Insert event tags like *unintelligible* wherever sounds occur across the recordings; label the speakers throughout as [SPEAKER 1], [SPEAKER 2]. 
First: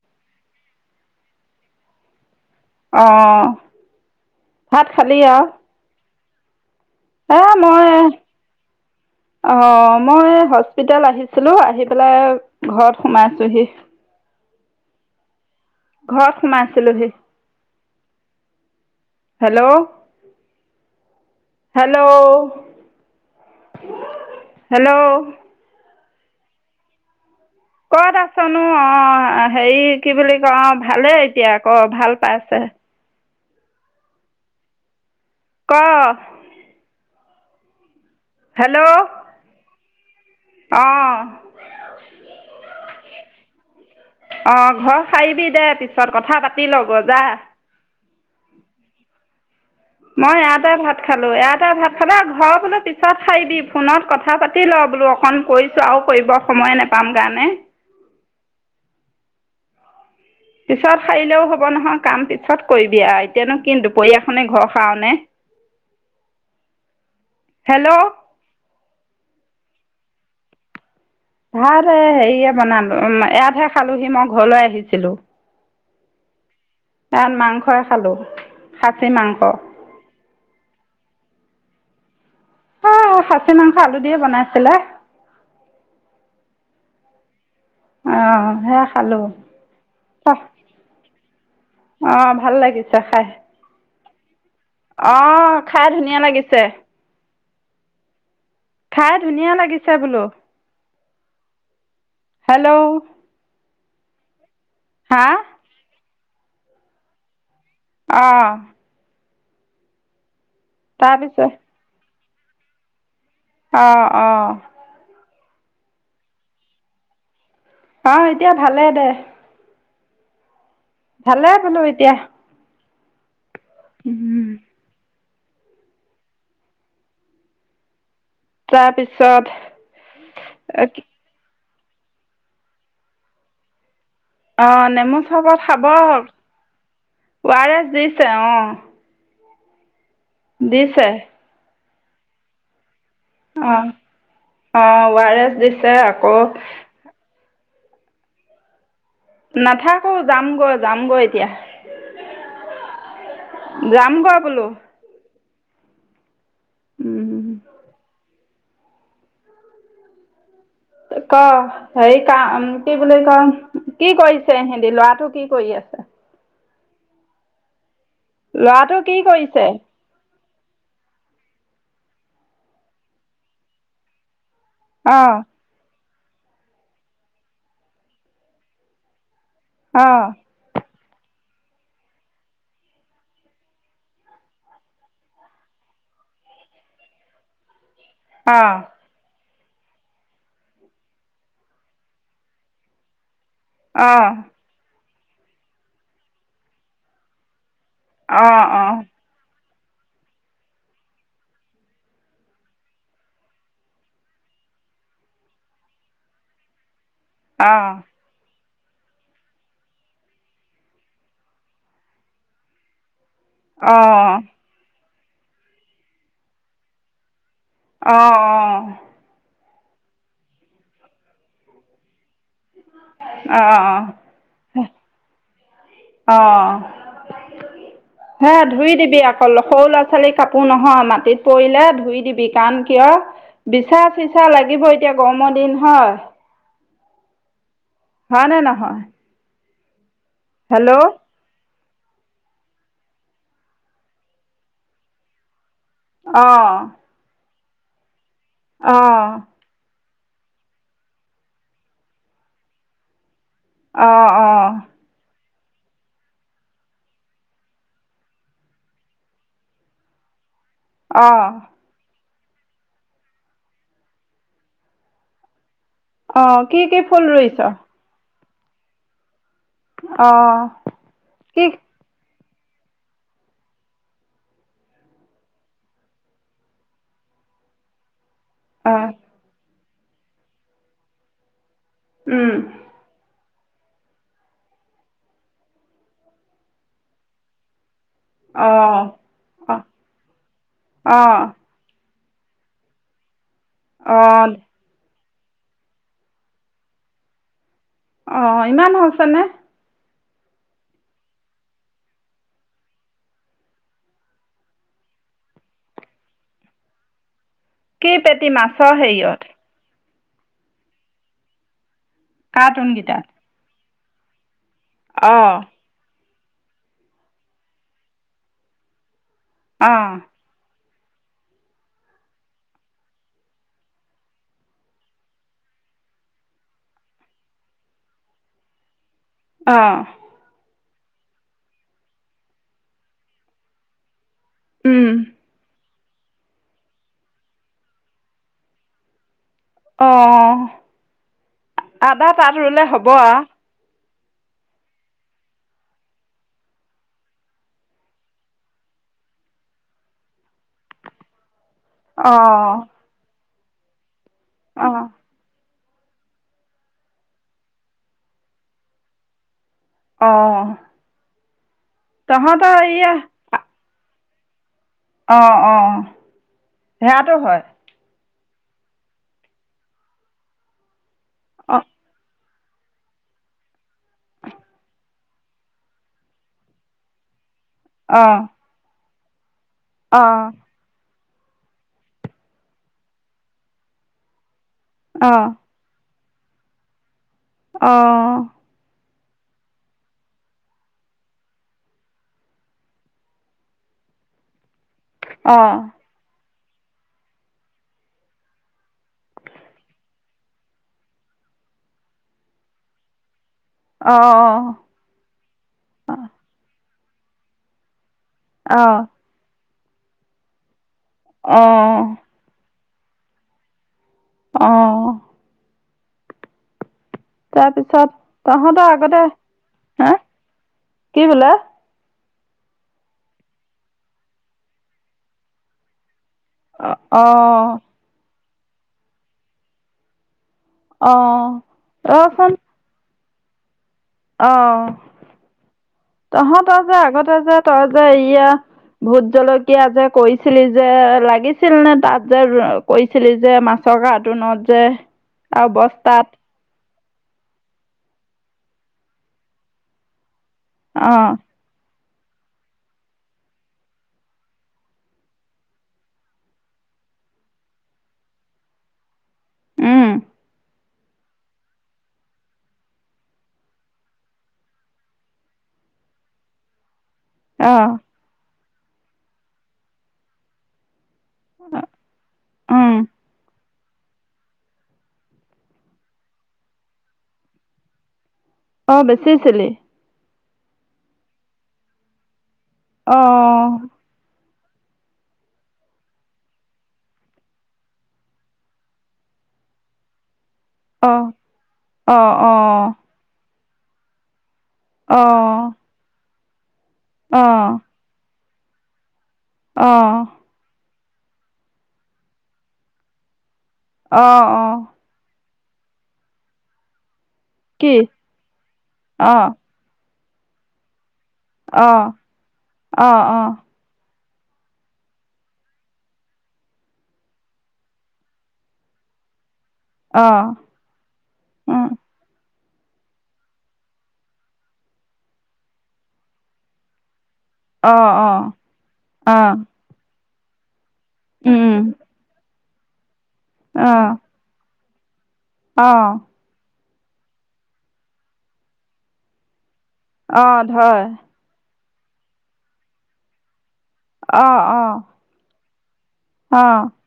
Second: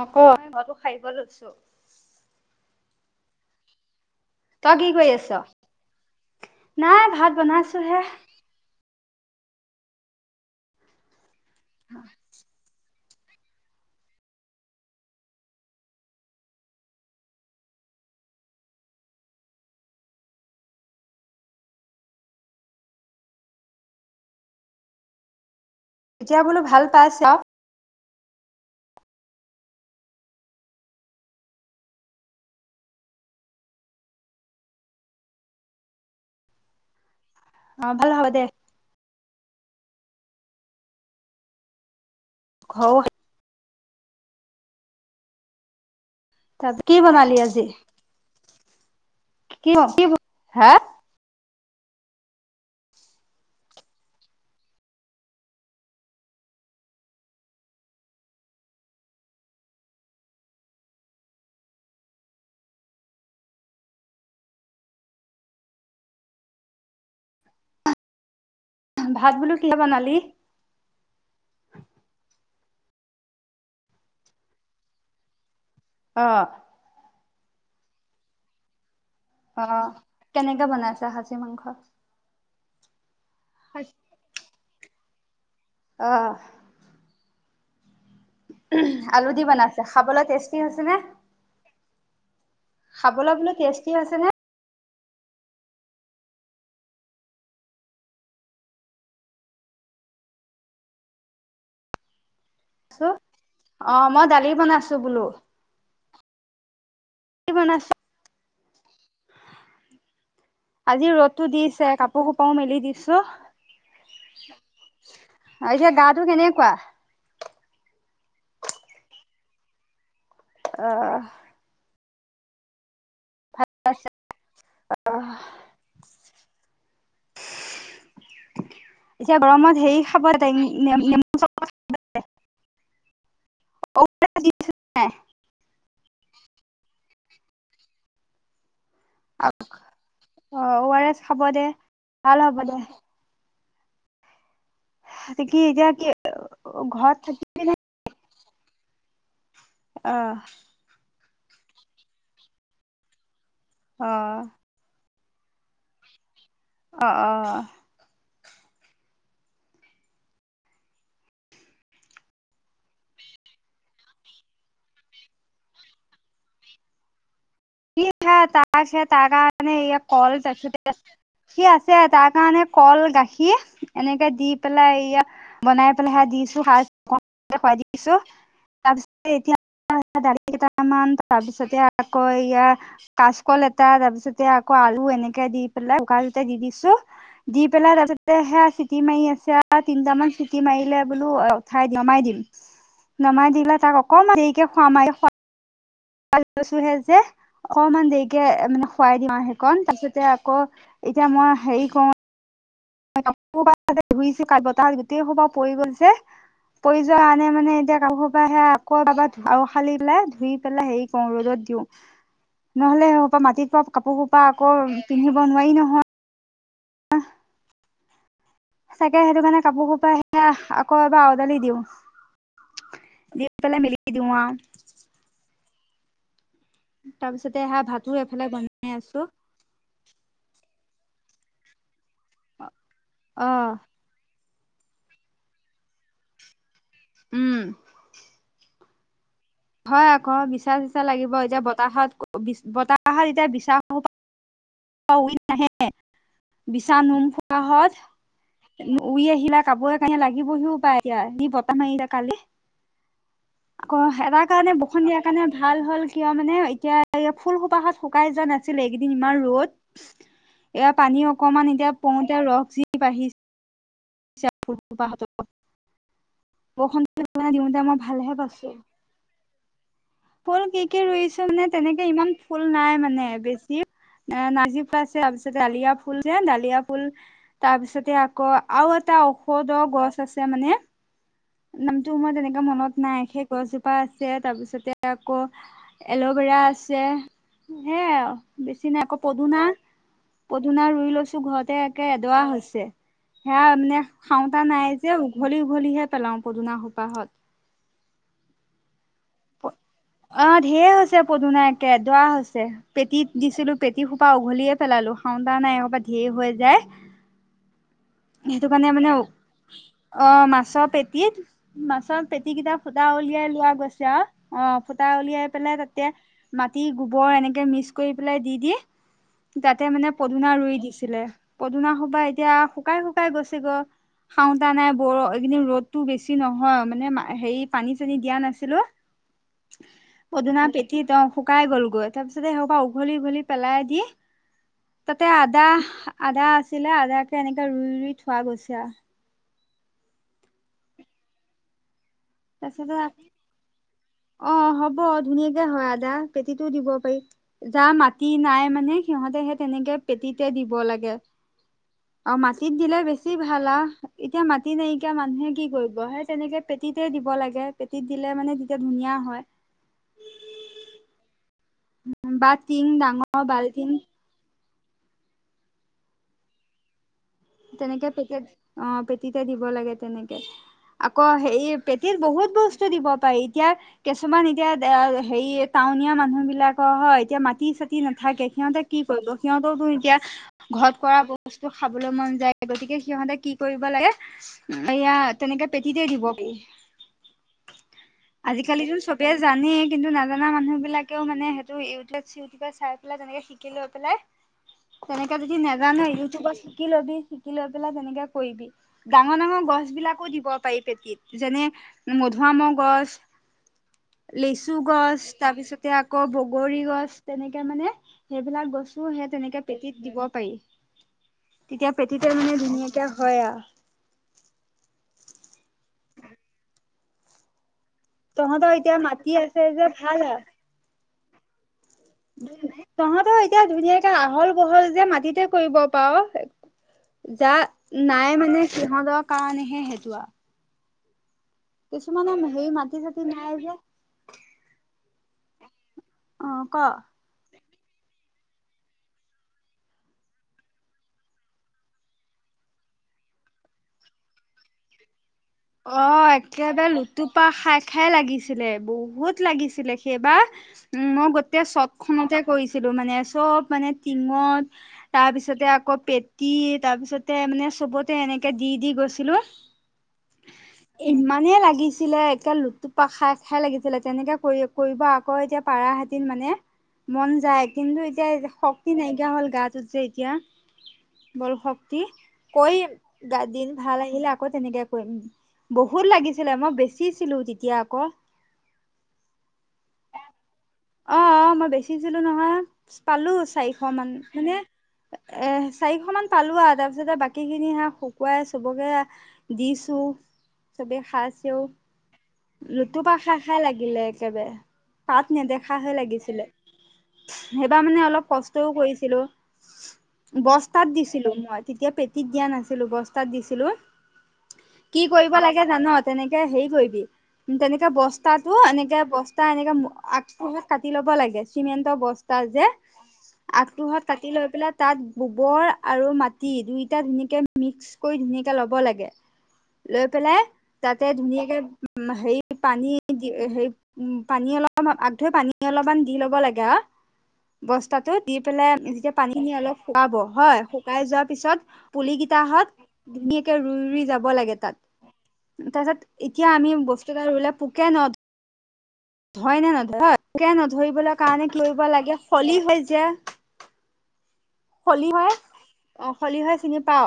[SPEAKER 1] অ' কত ঘৰটো সাৰিব লৈছো।
[SPEAKER 2] অ'।
[SPEAKER 1] তই
[SPEAKER 2] ভাত
[SPEAKER 1] কি কৰি
[SPEAKER 2] খালি
[SPEAKER 1] আছ
[SPEAKER 2] আহ
[SPEAKER 1] নাই ভাত বনাইছো হে।
[SPEAKER 2] অ' মই হস্পিতেল আহিছোঁ‌ ছিলো আহি পেলাই ঘৰত। সোমাই আছোঁহি। ঘৰত সোমাইছিলোহি হেল্ল' হেল্ল' হেল্ল'
[SPEAKER 1] এতিয়া বোলো ভাল পাই চা
[SPEAKER 2] ক'ত আছনো অ' হেৰি কি বুলি ক অ' ভালেই এতিয়া আক ভাল পাইছে। ক
[SPEAKER 1] অ'। ভাল হ'ব দে
[SPEAKER 2] হেল্ল' আহ
[SPEAKER 1] ঘ
[SPEAKER 2] অ' ঘৰ হাৰিবি দে পিছে। পিছত কথা পাতি
[SPEAKER 1] তাৰ
[SPEAKER 2] ল
[SPEAKER 1] কি
[SPEAKER 2] জা
[SPEAKER 1] বনালি আজি কি কি
[SPEAKER 2] মই
[SPEAKER 1] হা
[SPEAKER 2] এযাতে ভাত খালোঁ‌ এ ভাত খাবা ঘৰ বোলে পিছত হাৰিবি ফোনত কথা পাতি ল বোলো অকন কৰিছোঁ আৰু কৰিব সময়ে নোপাম কাৰণে পিছত সাৰিলেও হব নহয় কাম পিছত কৰিবি আৰু এতিয়ানো কিন্ত দুপৰীয়াখনে ঘৰ হাওনে হেল্ল'
[SPEAKER 1] ভাত বোলো কিহে বনালি
[SPEAKER 2] ভাত হেৰিয়ে বনালো উ ইয়াতহে খালোহি মই ঘৰলৈ আহিছিলো।
[SPEAKER 1] অ
[SPEAKER 2] তাত মাংসই খালো শাক খাছি মাংস
[SPEAKER 1] অ কেনেকে বনাইছো খাজি মাংস
[SPEAKER 2] অ খাচী মাংস আলু দিয়ে বনাইছিলে
[SPEAKER 1] আহ
[SPEAKER 2] অঁ সেয়া খালোঁ
[SPEAKER 1] আলু দি বনাইছে খাবলৈ বোলো টেষ্টি হৈছে নে
[SPEAKER 2] অঁ ভাল
[SPEAKER 1] টি হৈছে নে
[SPEAKER 2] আহ খাই ধুনীয়া লাগিছে খাই ধুনীয়া লাগিছে বোলো হেল্ল'
[SPEAKER 1] ছো অ মই দালি বনাইছো
[SPEAKER 2] হা
[SPEAKER 1] বোলো দালি বনাইছো
[SPEAKER 2] আহ
[SPEAKER 1] আজি ৰ'দো
[SPEAKER 2] তাৰপিছত
[SPEAKER 1] দিছে কাপোৰ পো হোঁপাওঁ মেলি দিছোঁ
[SPEAKER 2] আহ আহ
[SPEAKER 1] এতিয়া গাটো কেনেকুৱা
[SPEAKER 2] আহ এতিয়া ভালে দে ভালে বোলো এতিয়া উম
[SPEAKER 1] অঁহ এতিয়া
[SPEAKER 2] তাৰপিছত
[SPEAKER 1] গৰমত হেৰি খাব এ নেমু চচ *inaudible*
[SPEAKER 2] অঁ নেমু চৰবত খাব ঔ আৰ এচ দিছে অঁ
[SPEAKER 1] আঠ অঁ ঔ আৰ
[SPEAKER 2] দিছে
[SPEAKER 1] এছ খাব দে ভাল হব দে
[SPEAKER 2] অঁ অঁ ঔ আৰ এছ
[SPEAKER 1] কি এতিয়া
[SPEAKER 2] দিছে
[SPEAKER 1] কি
[SPEAKER 2] আকৌ
[SPEAKER 1] ঘৰত থাকিবি নে?
[SPEAKER 2] নাথাকো
[SPEAKER 1] অ'
[SPEAKER 2] যাম গৈ যামগৈ এতিয়া
[SPEAKER 1] অ'
[SPEAKER 2] যামগৈ বোলো
[SPEAKER 1] অঁ
[SPEAKER 2] উম
[SPEAKER 1] অঁ
[SPEAKER 2] ক হেৰি কাম কি বুলি কম কি কৰিছে সিদি লৰাটো কি কৰি আছে
[SPEAKER 1] *unintelligible*
[SPEAKER 2] ল'ৰাটো কি কৰিছে?
[SPEAKER 1] সি আছে তাৰ কাৰণে কল-গাখীৰ এনেকে দি, পেলাই এইয়া
[SPEAKER 2] অ',
[SPEAKER 1] বনাই, ফালহে দিছো খুৱাই দিছো তাৰপিছত,
[SPEAKER 2] অ',
[SPEAKER 1] *unintelligible* তাৰপিছতে আকৌ, এতিয়া কাঁচকল এটা, তাৰপিচতে আকৌ আলু এনেকে দি পেলাই কুকাৰতে দি দিছোঁ, দি পেলাই তাৰপাছতে সেয়া
[SPEAKER 2] অ',
[SPEAKER 1] চিটি মাৰি আছে আৰু, দুটা-তিনিটামান চিটি মাৰিলে বোলো উঠাই নমাই দিম-নমাই দিম তাক অকণমান
[SPEAKER 2] অ',
[SPEAKER 1] দেৰিকে খোৱাম, *unintelligible* অকমান দেৰিকে
[SPEAKER 2] অ',
[SPEAKER 1] মানে
[SPEAKER 2] অ',
[SPEAKER 1] খুৱাই দিম আহি, কন তাৰপিছতে আকৌ এতিয়া মই হেৰি কৰো, কাপোৰ সপা ধুইছো কালি বতাহত গোটেই সোপা পৰি গল যে পৰি যোৱা আনে
[SPEAKER 2] অ',
[SPEAKER 1] মানে এতিয়া কাপোৰ সপা সেয়া, *unintelligible* অহ মাটিত
[SPEAKER 2] অ', অ', অ',
[SPEAKER 1] পৰা কাপোৰ
[SPEAKER 2] অ',
[SPEAKER 1] হোপা আকৌ, পিন্ধিব নোৱাৰি নহয়।
[SPEAKER 2] অ', -অ',
[SPEAKER 1] চাগে সেইটো কাৰণে, কাপোৰ সোপা আকৌ এবাৰ আওডালি দিওঁ।
[SPEAKER 2] অ',
[SPEAKER 1] *inaudible*
[SPEAKER 2] অ',
[SPEAKER 1] তাৰপিছতে সেয়া ভাতো এইফালে
[SPEAKER 2] হে',
[SPEAKER 1] বনাই
[SPEAKER 2] ধুই
[SPEAKER 1] আছো
[SPEAKER 2] দিবি আকৌ সৰু ল'ৰা-ছোৱালীৰ কাপোৰ নহয়, ন', মাটিত পৰিলে ধুই দিবি কাৰণ কিয়
[SPEAKER 1] অ'
[SPEAKER 2] বিচাৰ চি, ইচ্ছা লাগিব এতিয়া গৰমৰ দিন হয়।
[SPEAKER 1] উম',
[SPEAKER 2] হয়', নে', নহয়? *inaudible*
[SPEAKER 1] হয়',
[SPEAKER 2] হেল্ল'
[SPEAKER 1] বিছা-চিচা
[SPEAKER 2] অ',
[SPEAKER 1] লাগিব এতিয়া বত, বতাহত-বতাহত এতিয়া বিছাঁ সমূহ উৰি নাহে।
[SPEAKER 2] অ',
[SPEAKER 1] বিছা-ণুম কাহত, উৰি
[SPEAKER 2] অ',
[SPEAKER 1] আহিলা কাপোৰত লাগিবহিয়ো পায় এতিয়া যি বতাহ মাৰিলে কালি আকৌ
[SPEAKER 2] অ',
[SPEAKER 1] এটাক কাৰণে বৰষুণ দিয়া কাৰণে ভাল হ'ল কিয় মানে এতিয়া ফুল সোপাহত শুকাই যোৱা নাছিলে এইকেইদিন ইমান ৰদ এয়া পানী
[SPEAKER 2] অ',
[SPEAKER 1] অকমান এতিয়া প এয়া ৰস যি বাঢ়িছে ফুলপাহতো
[SPEAKER 2] অ', কি কি
[SPEAKER 1] বৰষুণ
[SPEAKER 2] ফুল
[SPEAKER 1] জাক
[SPEAKER 2] ৰুইছ?
[SPEAKER 1] দিওঁতে মই ভালেহে পাইছো এ ফুল
[SPEAKER 2] অ',
[SPEAKER 1] কি কি ৰুইছো
[SPEAKER 2] কি
[SPEAKER 1] মানে তেনেকে ইমান ফুল নাই মানে বেছি নাৰ্জি আছে তাৰপিছত ডালিয়া ফুল যে ডালিয়া ফুল তাৰপিছতে ক আৰু
[SPEAKER 2] অ',
[SPEAKER 1] এটা ঔষধৰ গছ আছে মানে নামটো মই তেনেকে
[SPEAKER 2] উম।
[SPEAKER 1] মনত নাই শেষ গছজোপা আছে তাৰপিছতে আকৌ এলৌ'ভেৰা আছে সেইয়া বেছি নাই
[SPEAKER 2] অঁ
[SPEAKER 1] আকৌ পদুনা
[SPEAKER 2] অঁ
[SPEAKER 1] পদুনা ৰুই লৈছো
[SPEAKER 2] অঁ
[SPEAKER 1] ঘৰতে এই এদুৱা হৈছে সেয়া মানে
[SPEAKER 2] অঁ
[SPEAKER 1] খাওঁতা নাই যে ওভলি ওভলি হেত পেলাওঁ পদুনা সোপাহত
[SPEAKER 2] অ ইমান তেনে
[SPEAKER 1] অ ধেৰ হৈছে পদুনা অ কে এডৰা হৈছে পেটী দিছিলো পেটী সোপা উঘালিয়ে পেলালো খাওঁতা নাই এইসোপা ধেৰ হৈ যায়
[SPEAKER 2] কি পেটি
[SPEAKER 1] সেইটো কাৰণে
[SPEAKER 2] মাছৰ
[SPEAKER 1] মানে
[SPEAKER 2] হেৰিয়ত
[SPEAKER 1] অ মাছৰ পেটিত মাছ প পেটী কেইটা ফুটা
[SPEAKER 2] কাৰ্টুনকেইটাত
[SPEAKER 1] উলিয়াই লোৱা গৈছে চা *unintelligible* অ ফুটা উলিয়াই
[SPEAKER 2] অঁ
[SPEAKER 1] পেলাই তাতে মাটি গোবৰ এনেকে মিক্স কৰি পেলাই দি দি তাতে মানে
[SPEAKER 2] অঁ
[SPEAKER 1] পদুনা ৰুই দিছে পদুনা সোপা এতিয়া শুকাই শুকাই গৈছে গৈ খাওঁতা নাই বৰ এইকেইদিন ৰ'দতো বেছি নহয় মানে হেৰি পানী চানী দিয়া নাছিলো
[SPEAKER 2] অঁ
[SPEAKER 1] পদুনাতে মাটিত শুকাই গলগৈ তাৰপিছতে সেইসোপা উঘালি উঘালি পেলাই দি তাতে আদা। আদা আছিলে আদাকে এনেকে ৰুই ৰুই থোৱা গৈছে আৰু।
[SPEAKER 2] অ, অ। আদা তাত ৰুলে
[SPEAKER 1] তাৰপিছতে
[SPEAKER 2] হ'ব অ।
[SPEAKER 1] অ হ'ব ধুনীয়াকে হয়। আদা পেটীতো‌ দিব পাৰি। যাৰ মাটি নাই মানে সিহঁতে সে তেনেকে পেটীতে দিব লাগে। অ মাটিত
[SPEAKER 2] অঁ
[SPEAKER 1] দিলে বেছি। ভাল আৰু। এতিয়া মাটি
[SPEAKER 2] অঁ
[SPEAKER 1] নাইকিয়া মানুহে কি কৰিব। গৈ হে তেনেকে পেটিত। তাতে দিব লাগে পেটিত দিলে মানে তেতিয়া ধুনীয়া হয়।
[SPEAKER 2] অ, অ।
[SPEAKER 1] বা টিং ডাঙৰ বালটিং।
[SPEAKER 2] অ অ।
[SPEAKER 1] তেনেকে পেকেট। অ পেটিতে দিব লাগে তেনেকে।। আকৌ হেৰি
[SPEAKER 2] অঁ
[SPEAKER 1] পেটীৰ বহুত বস্তু। বস্তু দিব পাৰি। এতিয়া কিছুমান এতিয়া হেৰি টাউনীয়া মানুহ বিলাকৰ হয়, এতিয়া মাটি। মাটি চাটি
[SPEAKER 2] অঁ
[SPEAKER 1] নথাকে সিহঁতে কি। *inaudible* পদ্য। *inaudible* সিহঁতেওতো এতিয়া
[SPEAKER 2] অঁ
[SPEAKER 1] ঘৰত কৰাব। বস্তু খাবলে মন। যায় গতিকে সিহঁতে কি কৰিব লাগে। এয়া তেনেকে পেটিতে দিব। ইহ। *inaudible*
[SPEAKER 2] অ, অ।
[SPEAKER 1] এ জানেই কিন্তু নাজানা মানুহ বিলাকেওঁ মানে সেইটো ইউটিউব চিইউটিউবত চাই পেলাই তেনেকে শিকিলৈ পেলাই তেনেকা যদি
[SPEAKER 2] অঁ
[SPEAKER 1] নাজানে ইউটিউবত কি লবি। শিকিলৈ পেলাই তেনেকে কৰিবি ডাঙৰ ডাঙৰ গছ বিলাকো দিব পাৰি পেটিত যেনে মধুআমৰ গছ।
[SPEAKER 2] অঁ
[SPEAKER 1] লেচু গছ তাৰপিছতে আকৌ বগৰী গছ।। তেনেকে মানে। *inaudible* সেইবিলাক গছ ও সে তেনেকে। *inaudible* পেটিত দিব পাৰি। *inaudible*
[SPEAKER 2] অ,
[SPEAKER 1] তেতিয়া
[SPEAKER 2] অ।
[SPEAKER 1] পেটিতে মানে ধুনীয়া ক হয়য়া
[SPEAKER 2] আহ তাৰ পিছ
[SPEAKER 1] তহঁতৰ এতিয়া মাতি আছে যে
[SPEAKER 2] হা
[SPEAKER 1] ভাল আৰু
[SPEAKER 2] কি বোলে
[SPEAKER 1] তহঁতৰ এতিয়া ধুনীয়াকে আহল বহল যে মাটিতে কৰিব পাৰ
[SPEAKER 2] অ
[SPEAKER 1] যা নাই মানে সিহঁতৰ কাৰণেহে সেইটো আও
[SPEAKER 2] অ
[SPEAKER 1] কিছুমানে সেই মাটি থাকে তু ন আ যে
[SPEAKER 2] আহ
[SPEAKER 1] অ ক।
[SPEAKER 2] তহঁতক যে আগতে যে তই যে ইয়া ভোত জলকীয়া যে কৈৰিছিলি যে লাগিছিল নে তাত যে কৰিছিলি যে মাছৰ কাৰ্টুনত যে আৰু
[SPEAKER 1] অহ
[SPEAKER 2] বস্তাত
[SPEAKER 1] একে বাই লোক টোপা খাই খাই লাগিছিলে বহুত লাগিছিলে সেইবাৰ উম
[SPEAKER 2] অ
[SPEAKER 1] ন গতে চব খনতে কৰিছিলোঁ মানে চব মানে টিঙত তাৰপিছতে আকৌ পেটি তাৰপিছতে মানে চবতে এনেকৈ দি দি গৈছিলোঁ
[SPEAKER 2] উম
[SPEAKER 1] ইমানেই লাগিছিলে একে লুটুপা খাই খাই লাগিছিলে তেনেকে কৰি কৰিব আকৌ এতিয়া পাৰাহতি মানে মন যায়
[SPEAKER 2] অ
[SPEAKER 1] কিন্তু এতিয়া এই যে শক তি নাইকিয়া হ'ল গাটোত যে এতিয়া বল শক্তি কৰিম
[SPEAKER 2] উম
[SPEAKER 1] গা দিন ভাল আহিলে আকৌ তেনেকে বহুত লাগিছিলে মই বেচিছিলো তেতিয়া আকৌ
[SPEAKER 2] অ বেচিছিলি
[SPEAKER 1] অ অ মই বেচিছিলো নহয়
[SPEAKER 2] অ
[SPEAKER 1] পালো চাৰিশ মান মানে এ চাৰিশ মান পালো আৰু তাৰ পিছতে বাকী খিনি হাঁহ শুকুৱাই চবকে দিছো চবে
[SPEAKER 2] অ
[SPEAKER 1] খাঁইচেও
[SPEAKER 2] অ অ
[SPEAKER 1] লুতুপা খাঁ খাই লাগিলে একেবাৰে
[SPEAKER 2] অ
[SPEAKER 1] তাত নেদেখাহে লাগিছিলে
[SPEAKER 2] অ
[SPEAKER 1] সেইবাৰ মানে অলপ কষ্ট তও কৰিছিলো
[SPEAKER 2] অ
[SPEAKER 1] বস্তাত দিছ ছিলো মই তেতিয়া পেটীত দিয়া নাছিলো বস্তাত দিছিলো
[SPEAKER 2] অহঁ অঁ
[SPEAKER 1] তে জান তেনেকে হেৰি কৰিবি তেনেকে
[SPEAKER 2] কি
[SPEAKER 1] বস্তা এনেকে বস্তা
[SPEAKER 2] অ',
[SPEAKER 1] এনেকে কত কাটি ল'ব লাগে চিমেন্টৰ
[SPEAKER 2] অ',
[SPEAKER 1] বস্তা যে
[SPEAKER 2] অ', অ',
[SPEAKER 1] আগহত কাটি লৈ পেলাই তাত গোবৰ আৰু মাটি দুইটা ধুনীয়াকে মিক্স কৰি ধুনাকে ল'ব লাগে লৈ পেলাই
[SPEAKER 2] অ',
[SPEAKER 1] তাতে ধুনীয়াকে
[SPEAKER 2] উম,
[SPEAKER 1] উ হেৰি পানী দি হে পানী অলপ আগ ধৰি পানী অলপমান দি ল'ব লাগে অ
[SPEAKER 2] অ',
[SPEAKER 1] বস্তাটো দি
[SPEAKER 2] অ',
[SPEAKER 1] পেলাই যেতিয়া পানী নি
[SPEAKER 2] অ',
[SPEAKER 1] অলপ শুকুৱাব হয় শুকাই যোৱাৰ পিছত
[SPEAKER 2] উম,
[SPEAKER 1] পুলিকেইটাত ধুনীয়াকে ৰুই ৰুই
[SPEAKER 2] অ',
[SPEAKER 1] যাব *unintelligible* তাৰ পিছত
[SPEAKER 2] অ',
[SPEAKER 1] এতিয়া আমি বস্ত বোলে পোকে ন হয় নে নহ হয় একে
[SPEAKER 2] অ',
[SPEAKER 1] নধৰিবলৈ
[SPEAKER 2] ধয়,
[SPEAKER 1] কাৰণে লৈ লাগে হলি হৈ যে
[SPEAKER 2] অহ অহ
[SPEAKER 1] খলি হয় অ খলিহ চিনি পাও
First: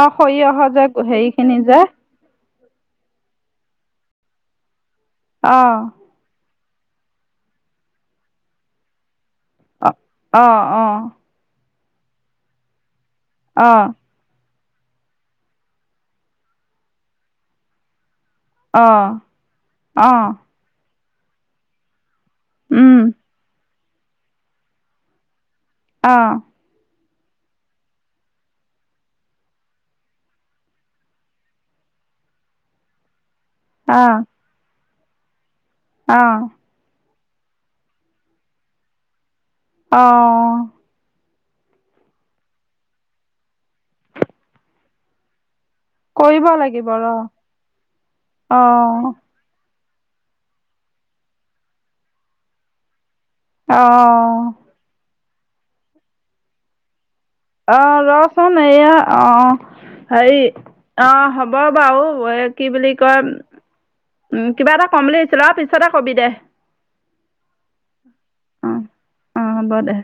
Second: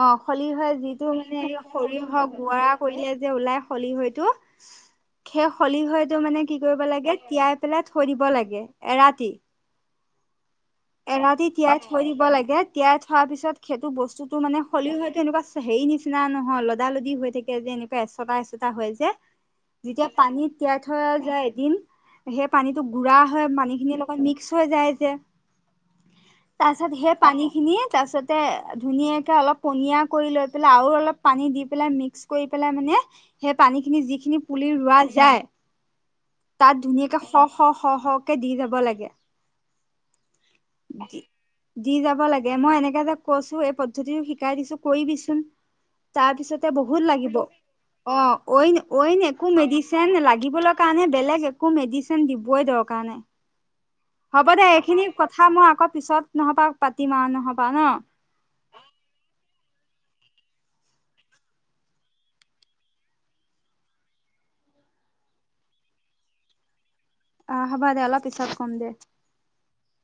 [SPEAKER 1] অ অ খলি
[SPEAKER 2] সৰিয়হৰ
[SPEAKER 1] হৈ
[SPEAKER 2] যে
[SPEAKER 1] যিটো মানে
[SPEAKER 2] হেৰিখিনি যে,
[SPEAKER 1] সৰিয় হওক গুৰা কৰিলে যে ওলাই খলি হয়তটো
[SPEAKER 2] অ',
[SPEAKER 1] খলিহ টো হয়তো মানে কি কৰিব লাগে তিয়াই পেলাই থৈ দিব লাগে এৰাতি
[SPEAKER 2] অ অ অ
[SPEAKER 1] এৰাতি তিয়াই থৈ দিব লাগে তিয়াই থোৱাৰ পিছত
[SPEAKER 2] অ',
[SPEAKER 1] সেইটো বস্তুটো মানে হলিও হয়তো এনেকুৱা হেৰি নিচিনা নহয় লদালদি হৈ থাকে যে এনেকুৱা হয়
[SPEAKER 2] অ',
[SPEAKER 1] যেতিয়া
[SPEAKER 2] অ',
[SPEAKER 1] পানী তিয়া থোৱা যায় এদিন সেই পানীতটো
[SPEAKER 2] উম,
[SPEAKER 1] গুৰা হয় মানী লগত মিক্স হৈ যায় যে
[SPEAKER 2] অ',
[SPEAKER 1] তাৰপিছত স পানী খিনি তাৰ পাছতে ধুনীয়াকে অলপ পনীয়া কৰি লৈ পেলাই আৰু অলপ পানী দি পেলাই মিক্স কৰি পেলাই মানে। সেই পানী খিনি
[SPEAKER 2] অ',
[SPEAKER 1] যিখিনি পুলি ৰোৱা। যাই।
[SPEAKER 2] অ',
[SPEAKER 1] তাত ধুনীয়াকে। শ শ শ শকে দি যাব লাগে।
[SPEAKER 2] অ।
[SPEAKER 1] দি যাব লাগে মই এনেকে যে কৈছো এই পদ্ধতিটো শিকাই দিছো কৰিবিচোন।
[SPEAKER 2] কৰিব
[SPEAKER 1] তাৰপিছতে বহুত
[SPEAKER 2] ৰ',
[SPEAKER 1] লাগিব অ অইন
[SPEAKER 2] অ',
[SPEAKER 1] অইন একো মেডিচিন। চেন লাগিবলৈ কাৰণে বেলেগ একো মেডিচিন দিব দৰকাৰ নাই।
[SPEAKER 2] আহ।
[SPEAKER 1] হ'ব দে এইখিনি কথা মই আকৌ পিছত নহব পা।
[SPEAKER 2] আহ ৰচোন এইয়া অ। হেৰি অ হ'ব বাৰু এই কি বুলি কয় উম কিবা এটা কম বুলি ভাবিছিলো আৰু পিছতে কবি দে।
[SPEAKER 1] আহ হ'বা দে অলপ পিছত কম
[SPEAKER 2] অ'
[SPEAKER 1] দে।
[SPEAKER 2] অ' হ'ব দে